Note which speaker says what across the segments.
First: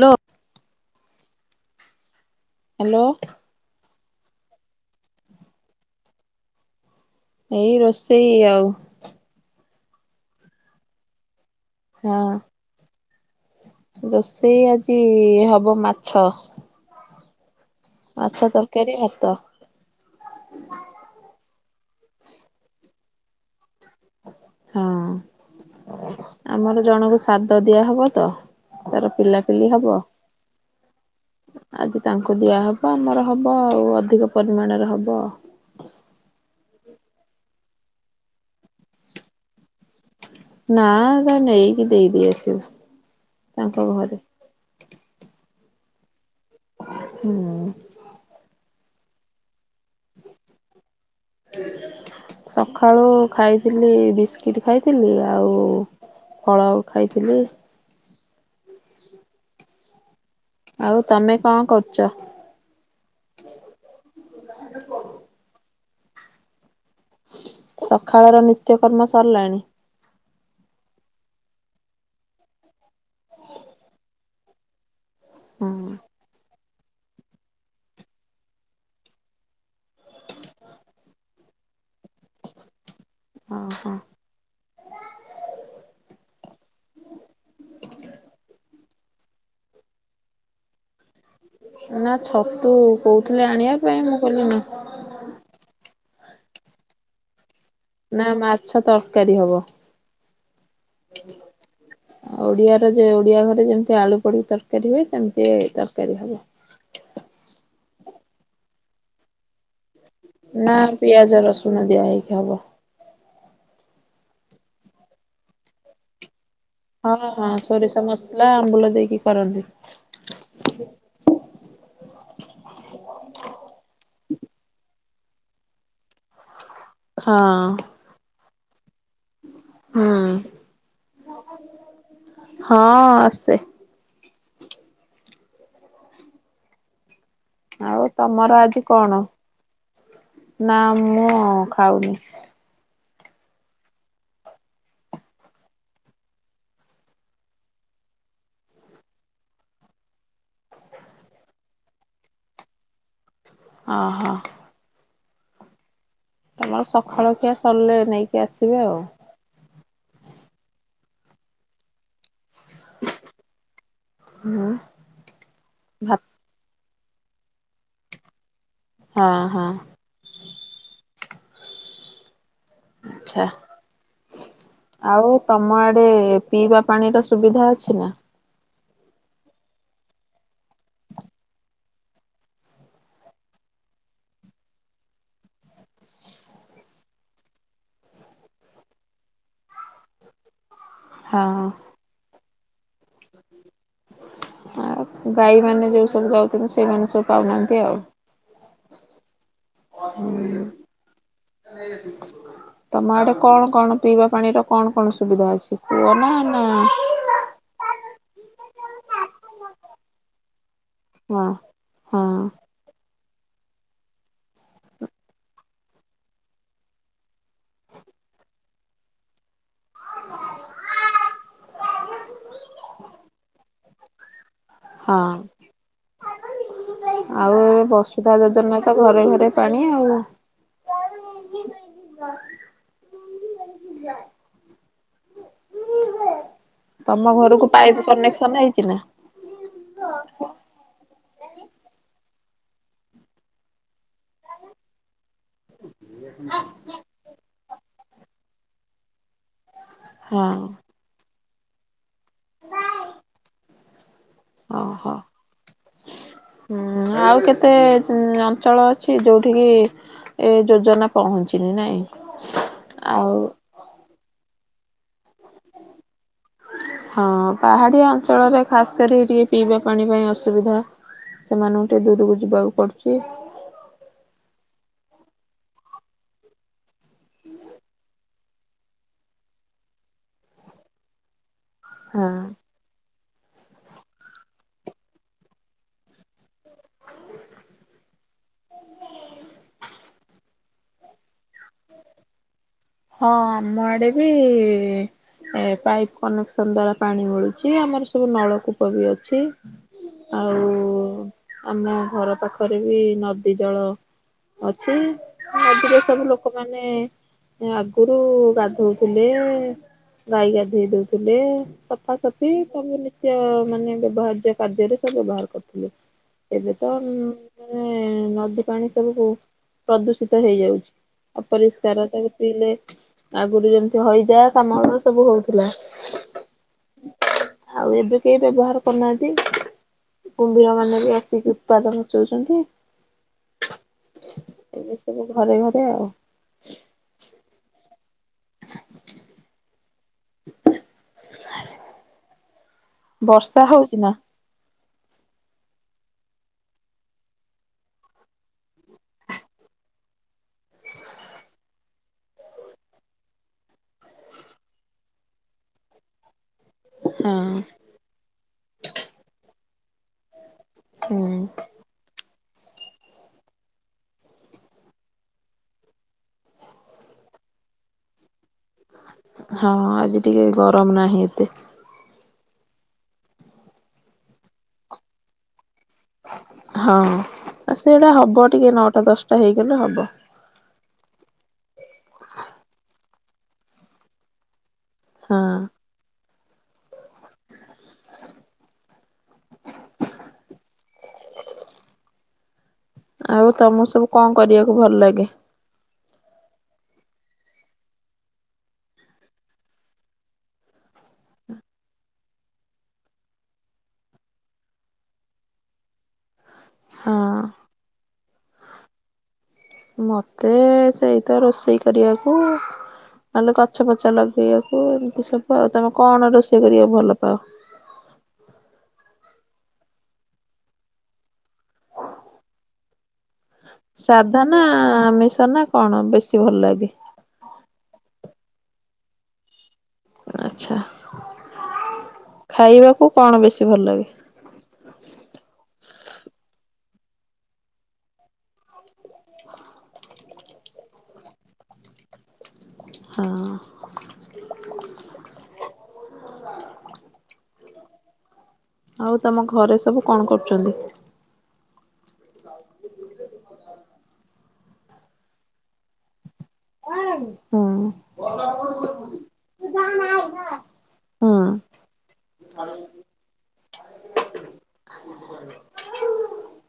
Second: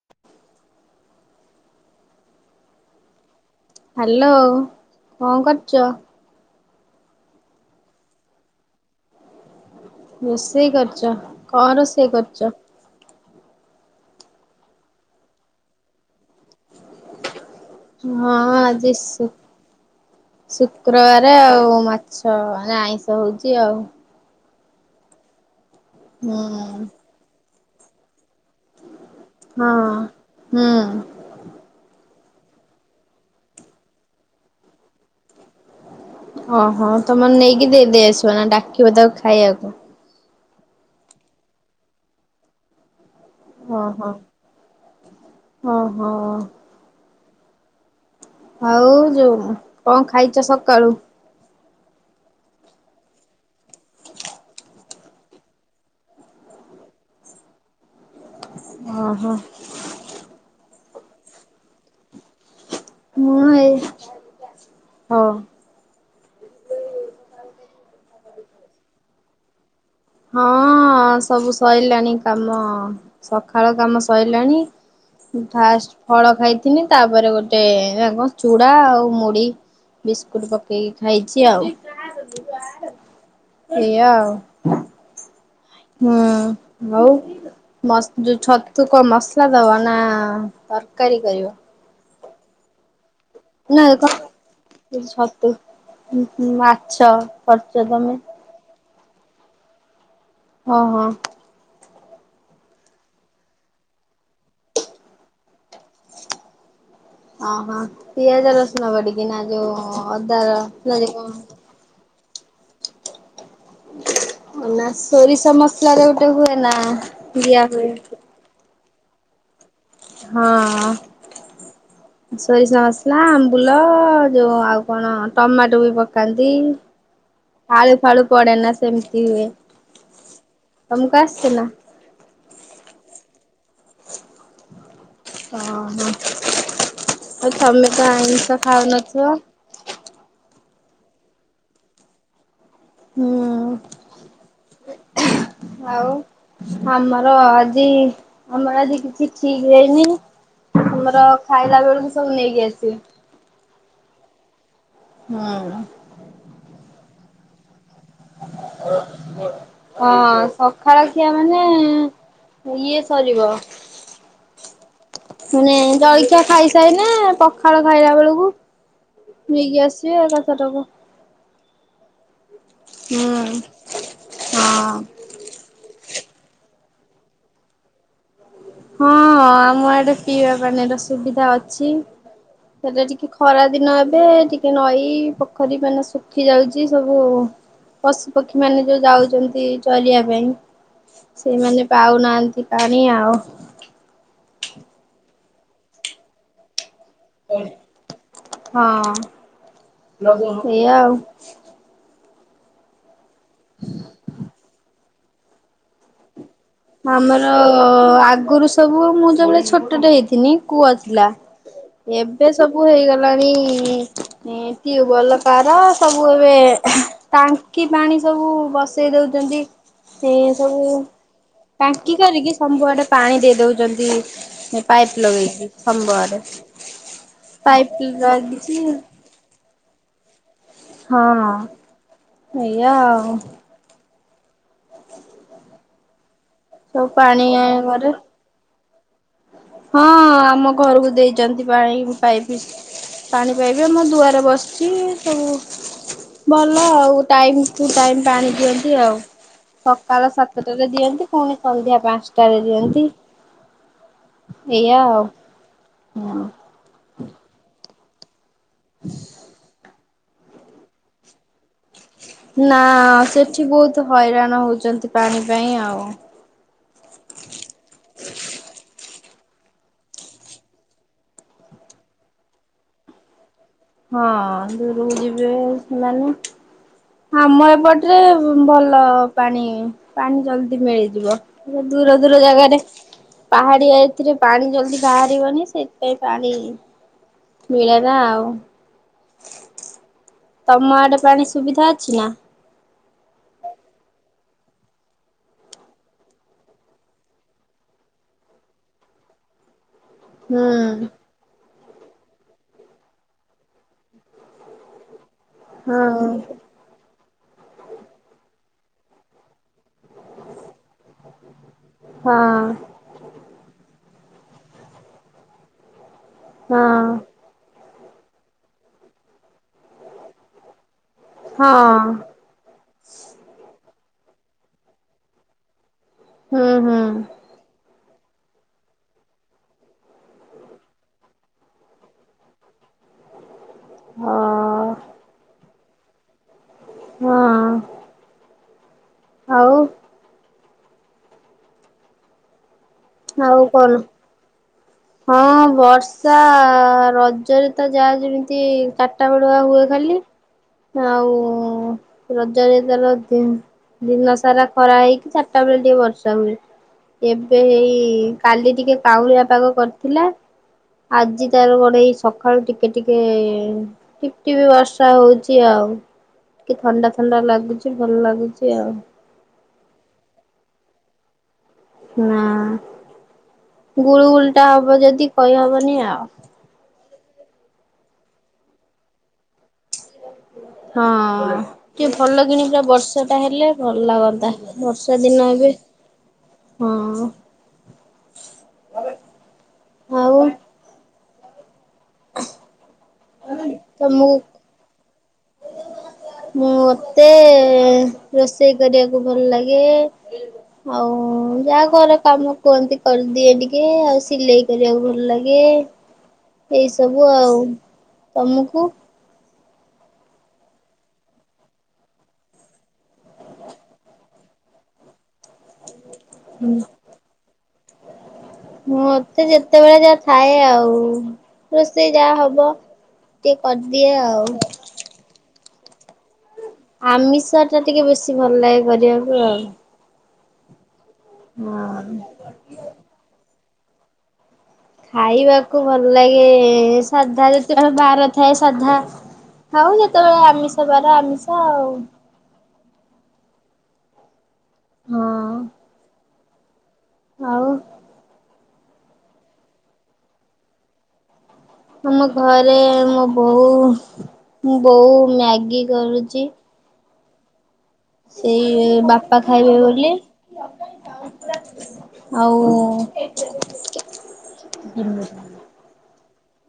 Speaker 1: ଲୋ hello.
Speaker 2: Hello କଣ କରୁଚ?
Speaker 1: ଏଇ ରୋଷେଇ ଆଉ।
Speaker 2: ରୋଷେଇ କରୁଚ। କଣ ରୋଷେଇ
Speaker 1: ହଁ
Speaker 2: କରୁଚ?
Speaker 1: ରୋଷେଇ ଅଜିଇଇ ହବ ମାଛ।
Speaker 2: ହଁ
Speaker 1: ମାଛ
Speaker 2: ଆଜି
Speaker 1: ତରକାରୀ ଭାତ
Speaker 2: ଶୁ୍କ୍ ଶୁକ୍ରବାର ଆଉ ମାଛ ନା ଆଇଁଷ ହଉଛି ଆଉ।
Speaker 1: ହଁ
Speaker 2: ହୁଁ
Speaker 1: ଆମର ଜଣଙ୍କୁ ସା ଦିଆହବତ ତାର ପିଲାପିଲି
Speaker 2: ହଁ।
Speaker 1: ହବ।
Speaker 2: ହୁଁ
Speaker 1: [inaudible] ଆଜି ତାଙ୍କୁ ଦିଆହବ ଆମର ହବ ଆଉ ଅଧିକ ପରିମାଣରେ ହବ।
Speaker 2: ଓହୋ ତମେ ନେଇକି ଦେଇ ଦେଇ ଆସିବ ନା ଡାକିବ ତାକୁ ଖାଇଆକୁ।
Speaker 1: ନା ତା ନେଇକି ଦେଇଦେଇ ଆସିବୁ।
Speaker 2: ଅ
Speaker 1: ତାଙ୍କ
Speaker 2: ହଁ।
Speaker 1: ଘରେ
Speaker 2: ଓହୋ।
Speaker 1: ହୁଁ। [inaudible]
Speaker 2: ଆଉ ଯୋଉ କଣ ଖାଇଚ ସକାଳୁ?
Speaker 1: ସକାଳୁ ଖାଇଥିଲି ବିସ୍କିଟ୍ ଖାଇଥିଲି ଆଉ ଫଳ ଖାଇଥିଲି।
Speaker 2: ଓହୋ।
Speaker 1: ଆଉ ତମେ କଣ କରୁଛ?
Speaker 2: ମୁଁ ଏଇ [inaudible] ହଁ।
Speaker 1: ସକାଳର ନିତ୍ୟକର୍ମ ସରିଲାଣି?
Speaker 2: ହଁ ସବୁ ସରିଲାଣି କାମ ସକାଳ କାମ ସରିଲାଣି
Speaker 1: ହଁ
Speaker 2: ଫାଷ୍ଟ ଫଳ ଖାଇଥିନି ତାପରେ ଗୋଟେ କଣ ଚୁଡ଼ା ଆଉ ମୁଢି ବିସ୍କୁଟ ପକେଇକି ଖାଇଛି ଆଉ।
Speaker 1: ଓହୋ
Speaker 2: ଏଇଆଉ। [inaudible] ହୁଁ ଆଉ ଯୋଉ ଛତୁକ ମସଲା ଦବ ନା ତରକାରୀ କରିବ?
Speaker 1: ନା ଛତୁ କହୁଥିଲେ ଆଣିବା
Speaker 2: ନା
Speaker 1: ପାଇଁ ମୁଁ କହିଲି ନା।
Speaker 2: ଉଁ ହୁଁ ମାଛ। କରିଛ ତମେ
Speaker 1: ନା ମାଛ ତ କରି ହବ
Speaker 2: ହଁ ହଁ।
Speaker 1: ଆ ଓଡିଆର ଓଡିଆ ଘରେ ଯେମିତି ଆଳୁ ପଡ ତରକାରୀ ହୁଏ ସେମିତି ତରକାରୀ ହବ।
Speaker 2: ଓହୋ ପିଆଜ ରସୁଣ ବଡିକିନା ଯୋଉ ଅଦା
Speaker 1: ନା
Speaker 2: ଯୋଉ କଣ
Speaker 1: ପିଆଜ ରସୁଣ ଦିଆଇ ହେବ।
Speaker 2: ନା ସୋରିଷ ମସଲାରେ ଗୋଟେ ହୁଏ। ନା
Speaker 1: ହଁ ହଁ
Speaker 2: ଦିଆ ହୁଏ
Speaker 1: ସୋରିଷ ମସଲା ଆମ୍ବୁଳ ଦେଇକି। କି କରନ୍ତି।
Speaker 2: ହଁ। ସୋରିଷ ମସଲା ଅମ୍ବୁଲ ଯୋଉ ଆଉ କଣ ଟମାଟୋ ବି ପକାନ୍ତି।
Speaker 1: ହଁ
Speaker 2: ଆଳୁ ଫାଳୁ ପଡେ ନା ସେମିତି ହୁଏ।
Speaker 1: ହୁଁ
Speaker 2: ତମକୁ ଆସେ ନା?
Speaker 1: [inaudible] ହଁ ଆସେ।।
Speaker 2: ହଁ ହଁ। ଆଉ ତମେ ତ
Speaker 1: ତମର
Speaker 2: ଆଇଷ
Speaker 1: ଆଜି କଣ
Speaker 2: ଖାଉନଥିବ?
Speaker 1: ନା ମୁଁ ଖାଉନି।
Speaker 2: ହୁଁ ଆଉ ଆମର ଆଜି ଆମର ଆଜି କିଛି ଠିକ ହେଇନି ଆମର ଖାଇଲା ବେଳକୁ ସବୁ ନେଇକି ଆସିବେ।
Speaker 1: ଓହୋ।
Speaker 2: ହଁ।
Speaker 1: ତମର ସକାଳ ଖିଆ ସରିଲେ ନେଇକି ଆସିବେ ଆଉ
Speaker 2: ହଁ ସଖାଳ ଖିଆ ମାନେ ଇଏ ସରିବ।
Speaker 1: ହୁଁ
Speaker 2: ମାନେ
Speaker 1: ଭାତ
Speaker 2: ଜଳଖିଆ ଖାଇ ଯାଇନ ପଖାଳ ଖାଇଲା ବେଳକୁ
Speaker 1: ହଁ ହଁ
Speaker 2: ନେଇକି ଆସିବ ତା ଛୁଆଟାକୁ।
Speaker 1: ଆଚ୍ଛା
Speaker 2: ହଁ
Speaker 1: ଆଉ ତମ ଆଡ୍‌ ଡେ ପିଇବା ପାଣିର ସୁବିଧା ଅଛି ନା?
Speaker 2: ହଁ ଆମ ଆଡେ ପିଇବା ପାଣିର ସୁବିଧା ଅଛି। ସେଟା ଟିକେ ଖରାଦିନ ଏବେ ଟିକେ ନଈ ପୋଖରୀ ମାନେ ଶୁଖି ଯାଉଚି। ସବୁ ପଶୁପକ୍ଷୀ ମାନେ ଯୋଉ ଯାଉଚନ୍ତି ଚରିବା ପାଇଁ ସେଇମାନେ ପାଉନାହାଁନ୍ତି। ପାଣି ଆଉ।
Speaker 1: ଆଉ ଗାଈ ମାନେ ଯୋଉ ସବୁ ଯାଉଚନ୍ତି ସେଇମାନେ ସବୁ ପାଉନାହାନ୍ତି ଆଉ।
Speaker 2: ହଁ ଏଇଆ
Speaker 1: ହୁଁ
Speaker 2: ଆଉ।
Speaker 1: ତମ ଆଡେ କଣ କଣ ପିଇବା ପାଣିର କଣ କଣ ସୁବିଧା ଅଛି? କୂଅ ନା ନା
Speaker 2: ଆମର ଅ ଆଗରୁ ସବୁ ଆଉ ମୁଁ ଯୋଉ ବେଳେ ଛୋଟଟେ ହେଇଥିନି କୂଅ ଥିଲା।
Speaker 1: ହଁ ହଁ
Speaker 2: ଏବେ ସବୁ ହେଇଗଲା ଗଲାଣି ଟିଉବଲ କାହାର ସବୁ ଏବେ ଟାଙ୍କି ପାଣି ସବୁ ବସେଇ ଦଉଚନ୍ତି। ସିଏ ସବୁ ଟାଙ୍କି କରିକି ସବୁଆଡେ ପାଣି ଦେଇ ଦଉଚନ୍ତି
Speaker 1: ହଁ ଆଉ ଏବେ
Speaker 2: ପାଇପ୍
Speaker 1: ବସୁଧା
Speaker 2: ଲାଗିଛି
Speaker 1: ଯୋଜନାରେ ତ ଘରେ ଘରେ ପାଣି ଆଉ।
Speaker 2: ହଁ ହଁ ସେଇଆ ଆଉ। ସବୁ
Speaker 1: ତମ
Speaker 2: ପାଣି
Speaker 1: ଘରକୁ ପାଇପ
Speaker 2: ଘରେ
Speaker 1: କନେକ୍ସନ ହେଇଚି ନା?
Speaker 2: ହଁ ଆମ ଘରକୁ ଦେଇଚନ୍ତି ପାଣି ପାଇପି। ପାଣି ପାଇପି ଆମ ଦୁଆରେ ବସିଚି ଇ। ଉ ଭଲ ଆଉ ଟାଇମ୍ ଟୁ ଟାଇମ୍ ପାଣି ଦିଅନ୍ତି ଆଉ। ସକାଳ
Speaker 1: ହଁ
Speaker 2: ସାତଟାରେ ଦିଅନ୍ତି ପୁଣି ସନ୍ଧ୍ୟା ପାଞ୍ଚ ଟାରେ ଦିଅନ୍ତି। ଏଇଆ
Speaker 1: ଓହୋ
Speaker 2: ଆଉ।
Speaker 1: ହୁଁ ଆଉ କେତେ ହୁଁ ଲ ଚଳଳ ଅଛି ଯେଉଁଠିକି ଏ ଯୋଜନା ପହଞ୍ଚି
Speaker 2: ନା ସେଠି ବହୁତ ହଇରାଣ ହଉଚନ୍ତି ପାଣି ପାଇଁ ଆଉ।
Speaker 1: ହଁ। ପାହାଡ଼ିଆ ଅଞ୍ଚଳରେ ଖାସ୍ କରି ଟିକେ ପିଇବା ପାଣି ପାଇଁ ଅସୁବିଧା ସେମାନଙ୍କୁ ଟିକେ ଦୂରକୁ ଯିବାକୁ ପଡ଼ୁଚି।
Speaker 2: ହଁ ଦୂରକୁ ଯିବେ ସେମାନେ ଆମ ଏପଟରେ ଭଲ ପାଣି ପାଣି ଜଲଦି ମିଳିଯିବ ଦୂର
Speaker 1: ହଁ।
Speaker 2: ଦୂର ଜାଗାରେ ପାହାଡିଆ ଏଥିରେ ପାଣି ଜଲଦି ବାହାରିବନି ସେଥିପାଇଁ ପାଣି ମିଳେନା ଆଉ ତମ ଆଡେ ପାଣି ସୁବିଧା ଅଛି ନା
Speaker 1: ହଁ ଆମ ଆଡେ ଏ ବି ପାଇପ କନେକ୍ସନ ଦ୍ଵାରା ପାଣି ମିଳୁଛି ଆମର ସବୁ ନଳକୂପ ବି ଅଛି
Speaker 2: ହୁଁ
Speaker 1: ଆଉ ଆମ ଘର ପାଖରେ ବି ନଦୀ ଜଳ ଅଛି ମଜିରେ ସବୁ
Speaker 2: ହଁ
Speaker 1: ଲୋକମାନୋନେ ଆଗରୁ ଗଧାଉ ଥିଲେ ଗାଈ ଗାଧେଇ ଦଉଥିଲେ ସଫାସଫି
Speaker 2: ହଁ
Speaker 1: ତାବୁ ନି ମାନେ ବାହାଘର କାର୍ଯ୍ୟରେ ସବୁ ବାହାର କରିଥିଲେ ଏବେ ତ ନଦୀ ପାଣି ସବୁ ପ୍ରଦୂଷିତ ହେଇଯାଉଛି
Speaker 2: ହଁ ହଁ
Speaker 1: ଅପରିଷ୍କାରତା ଆଗରୁ ଯେମତି ହଇଜା କାମଳ ସବୁ ହଉଥିଲା
Speaker 2: ହୁଁ ହୁଁ
Speaker 1: କିଏ ବ୍ୟବହାର କରୁନାହାନ୍ତି କୁମ୍ଭୀର ମାନେ ବି ଆସିକି ଉତ୍ପାଦନ ଚଉଛନ୍ତି
Speaker 2: ହଁ
Speaker 1: ଏବେ ସବୁ ଘରେ ଘରେ ସେ ଆଉ
Speaker 2: ହଁ ଆଉ ଆଉ
Speaker 1: ବର୍ଷା
Speaker 2: କଣ?
Speaker 1: ହଉଚି ନା
Speaker 2: ହଁ ବର୍ଷା ରଜରେ ତ ଯାହା ଯେମିତି ଚାରିଟା ବେଳୁଆ ହୁଏ ଖାଲି ଆଉ ରଜରେ ତାର ଦିନ ସାରା ଖରା ହେଇକି ଚାରିଟା ବେଳେ ଟିକେ ବର୍ଷା ହୁଏ
Speaker 1: ହଁ
Speaker 2: ଏବେ ଏଇ କାଲି ଟିକେ ପାଉଳିଆ ପାଗ କରି ଥିଲା
Speaker 1: ହୁଁ।
Speaker 2: ଆଜି ତାର ଗୋଟେଇ ସକାଳୁ ଟିକେ ଟିକେ ପଟିପ ବର୍ଷା ହଉଛି ଆଉ ଟିକେ ଥଣ୍ଡା ଥଣ୍ଡା ଲାଗୁଛି ଭଲ ଲାଗୁଛି ଆଉ।
Speaker 1: ହଁ ଆଜି ଟିକେ ଗରମ ନାହିଁ ଏତେ।
Speaker 2: ନା ଗୁଳ ଗୁଲିଟା ହବ ଯଦି କହିହବନି ଆଉ।
Speaker 1: ହଁ ସେଇଟା ହବ ଟିକେ ନଅଟା ଦଶଟା ହେଇକି ମାନେ ହବ।
Speaker 2: ହଁ ଟିକେ ଭଲ କିଣି ପା ବର୍ଷା ଟା ହେଲେ ଭଲ ଲାଗନ୍ତା ବର୍ଷା ଦିନ
Speaker 1: ହଁ।
Speaker 2: ଏବେ ହଁ [inaudible] ଆଉ
Speaker 1: ଆଉ ତମକୁ ସବୁ କଣ କରିବାକୁ ଭଲ ଲାଗେ?
Speaker 2: ମୁଁ ମତେ ରୋଷେଇ କରିବାକୁ ଭଲ ଲାଗେ। ଆଉ ଯାହା ଘର କାମ କୁହନ୍ତି କରିଦିଏ ଟିକେ ଆଉ ସିଲେଇ କରିବାକୁ ଭଲ ଲାଗେ। ଏଇ
Speaker 1: ହଁ
Speaker 2: ସବୁ ଆଉ ତମକୁ-?
Speaker 1: ମତେ ସେଇ ତ ରୋଷେଇ କରିବାକୁ ନହେଲେ ଗଛ ପଛା ଲଗେଇବାକୁ ଏମତି ସବୁ ଆଉ ତମ କଣ ରୋଷେଇ କରିବା ଭଲ ପାଅ?
Speaker 2: ମତେ ଯେତେବେଳେ ଯାହା ଥାଏ ଆଉ ରୋଷେଇ ଯାହା ହବ ଟିକେ କରିଦିଏ
Speaker 1: ସାଧା
Speaker 2: ଆଉ।
Speaker 1: ନା ମିଶ ନା କଣ ବେଶ
Speaker 2: ଆମିଷ ଟା ଟିକେ ବେଶୀ କିଛି ଭଲ ଲାଗେ କରିବାକୁ ଆଉ।
Speaker 1: ଆଚ୍ଛା।
Speaker 2: ହଁ।
Speaker 1: ତେ ଭଲ ଲାଗେ
Speaker 2: ଖାଇବାକୁ ଭଲ ଲାଗେ ସାଧା ଯେତେବେଳେ ବାର ଥାଏ ସାଧା ହଉ ଯେତେବେଳେ ଆମିଷ ବାର ଆମିଷ ଆଉ।
Speaker 1: ହଁ। [inaudible]
Speaker 2: ହଁ। ଆଉ
Speaker 1: ଆଉ ତମ ଘରେ ସବୁ କଣ କରୁଛନ୍ତି?
Speaker 2: ଆମ ଘରେ ମୋ ବୋଉ ମୁ ବୋ ମ୍ୟାଗି କରୁଛି।
Speaker 1: ହୁଁ।
Speaker 2: ସେଇ ବାପା ଖାଇବେ ବୋଲି [inaudible] ଆଉ [inaudible] ହୁଁ।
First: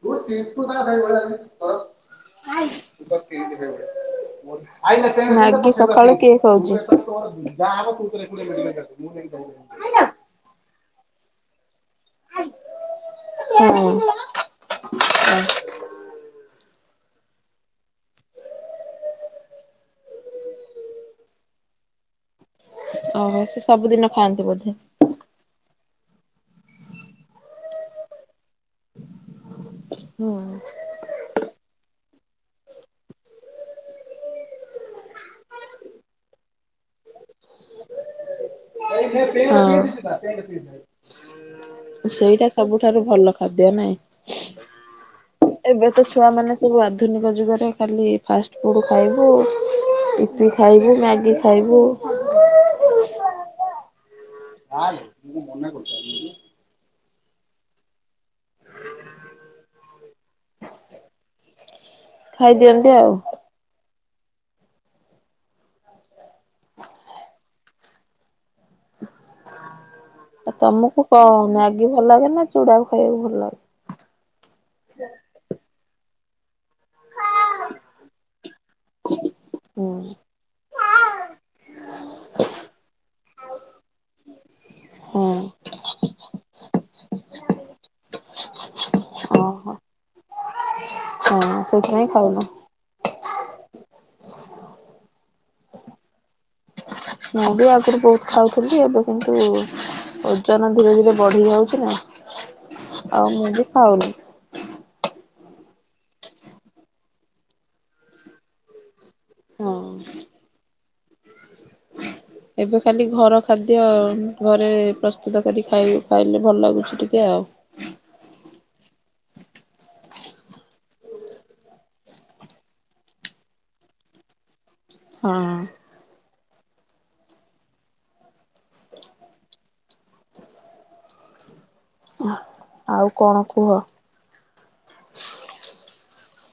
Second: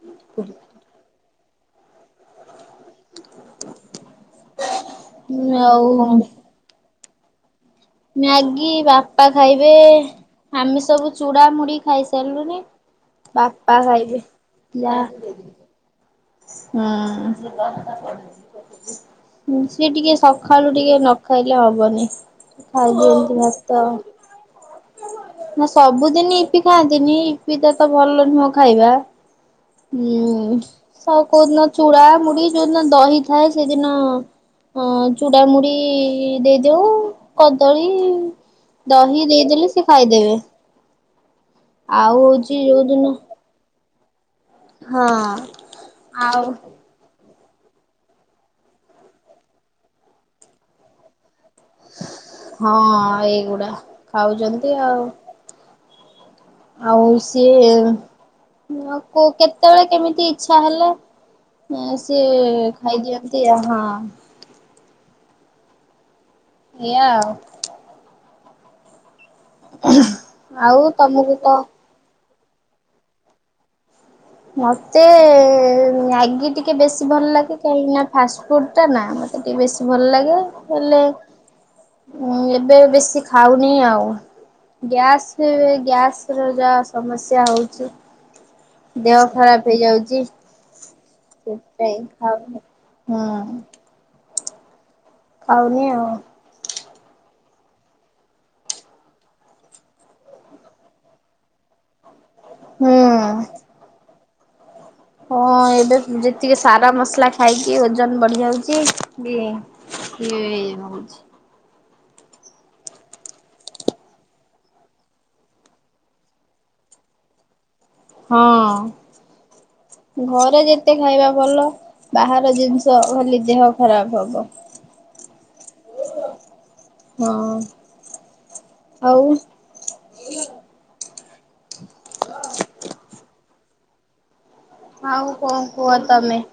Speaker 1: [inaudible] [inaudible] [inaudible] ମ୍ୟାଗି
Speaker 2: ଆଉ
Speaker 1: ସକାଳୁ କିଏ ଖାଉଛି? [inaudible]
Speaker 2: ମ୍ୟାଗି ବାପା ଖାଇବେ ଆମେ ସବୁ ଚୁଡ଼ା ମୁୁଡି ଖାଇସାରିଲୁନି ବାପା
Speaker 1: ହୁଁ
Speaker 2: ଖାଇବେ ଯା। ହୁଁ [inaudible] ସି ଟିକେ ସଖଳୁ ଟିକେ ନ ଖାଇଲେ ହବନି। ଖାଇଦିଅନ୍ତି
Speaker 1: ଓହୋ ସେ
Speaker 2: ଭାତ।
Speaker 1: ସବୁଦିନ ଖାଆନ୍ତି ବୋଧେ
Speaker 2: ନା ସବୁଦିନ ଇପି ଖାଆନ୍ତିନି ଇପି ତ ତ ଭଲ ନୁହଁ ଖାଇବା [inaudible] ଉଁ
Speaker 1: ହଁ
Speaker 2: ସ କୋଉଦିନ ଚୁଡ଼ାମୁଡି ଯୋଉଦିନ ଦହି ଥାଏ ସେଦିନ ଚୂଡ଼ାମୁଡି ଦେଇଦଉ କଦଳୀ ଦହି ଦେଇଦେଲି
Speaker 1: [inaudible]
Speaker 2: ଆଉ
Speaker 1: ସେଇଟା
Speaker 2: ହଉଛି
Speaker 1: ସବୁଠାରୁ
Speaker 2: ଯୋଉଦିନ
Speaker 1: ଭଲ ଖାଦ୍ୟ
Speaker 2: ହଁ
Speaker 1: ନାଇଁ ଏବେ ତ ଛୁଆ
Speaker 2: ଆଉ
Speaker 1: ମାନେ ସବୁ ଆଧୁନିକ ଯୁଗରେ ଖାଲି ଫାଷ୍ଟଫୁଡ଼ ଖାଇବୁ ଇପି ଖାଇବୁ ମ୍ୟାଗି ଖାଇବୁ
Speaker 2: ହଁ ଏଇଗୁଡ଼ା ଖାଉଛନ୍ତି ଆଉ ଆଉ ସିଏ ଆ କ କେତେବେଳେ କେମିତି ଇଚ୍ଛା ହେଲେ। ସିଏ
Speaker 1: ଖାଇଦିଅନ୍ତି ଆଉ।
Speaker 2: ଖାଇଦିଅନ୍ତି ଅ ହଁ। ଏଇଆ ଆଉ।
Speaker 1: ଆଉ ତମକୁ କ ମାଗି ଭଲ ଲାଗେ ନା ଚୁଡ଼ାକୁ ଖାଇବାକୁ ଭଲ ଲାଗେ।
Speaker 2: ମତେ। ମାଗି ଟିକେ ଟିକେ ବେଶୀ ଭଲ ଲାଗେ କାହିଁକି ନା ଫାଷ୍ଟଫୁଡ ଟା ନା। ମତେ ଟିକେ ବେଶୀ
Speaker 1: ହୁଁ।
Speaker 2: ଭଲ ଲାଗେ ।ହେଲେ ଏବେ ବେଶୀ ଖାଉନି ଆଉ ଗ୍ୟାସ
Speaker 1: ହୁଁ
Speaker 2: ଗ୍ୟାସ ର ଯା ସମସ୍ୟା ହଉଛି। ଦେହ ଖରାପ
Speaker 1: ଓହୋ
Speaker 2: ହେଇଯାଉଛି। ସେ
Speaker 1: ହଁ
Speaker 2: ସେଇ
Speaker 1: ସେଇଥିପାଇଁ ଖାଉନ
Speaker 2: ହଉ ହୁଁ। ଖାଉନି ଆଉ।
Speaker 1: ମୁଁ ବି ଆଗରୁ ବହୁତ ଖାଉଥିଲି। ଏବେ କିନ୍ତୁ ଓଜନ ଧୀରେ ଧୀରେ ବଢି ଯାଉଛି ନା। ଆଉ
Speaker 2: ହୁଁ।
Speaker 1: ମୁଁ ବି ଖାଉନି।
Speaker 2: ହଁ ଏବେ ଯେତିକି ସାର ମସଲା ଖାଇକି ଓଜନ ବଢି ଯାଉଛି ବି
Speaker 1: ହଁ।
Speaker 2: ଏ ହଉଛି।
Speaker 1: ଏବେ ଖାଲି ଘର ଖାଦ୍ୟ ଘରେ ପ୍ରସ୍ତୁତ କରି ଖାଇ ଖାଇଲେ। ଭଲ ଲାଗୁଛି ଟିକେ ଆଉ।
Speaker 2: ହଁ ଘରେ ଯେତେ ଖାଇବା ଭଲ ।ବାହାର ଜିନିଷ ଖାଲି ଦେହ ଖରାପ ହବ।
Speaker 1: ହଁ।
Speaker 2: ହଁ [inaudible] ଆଉ। [inaudible]
Speaker 1: ଆଉ କଣ କୁହ।
Speaker 2: ଆଉ କଣ କୁହ ତମେ। [inaudible]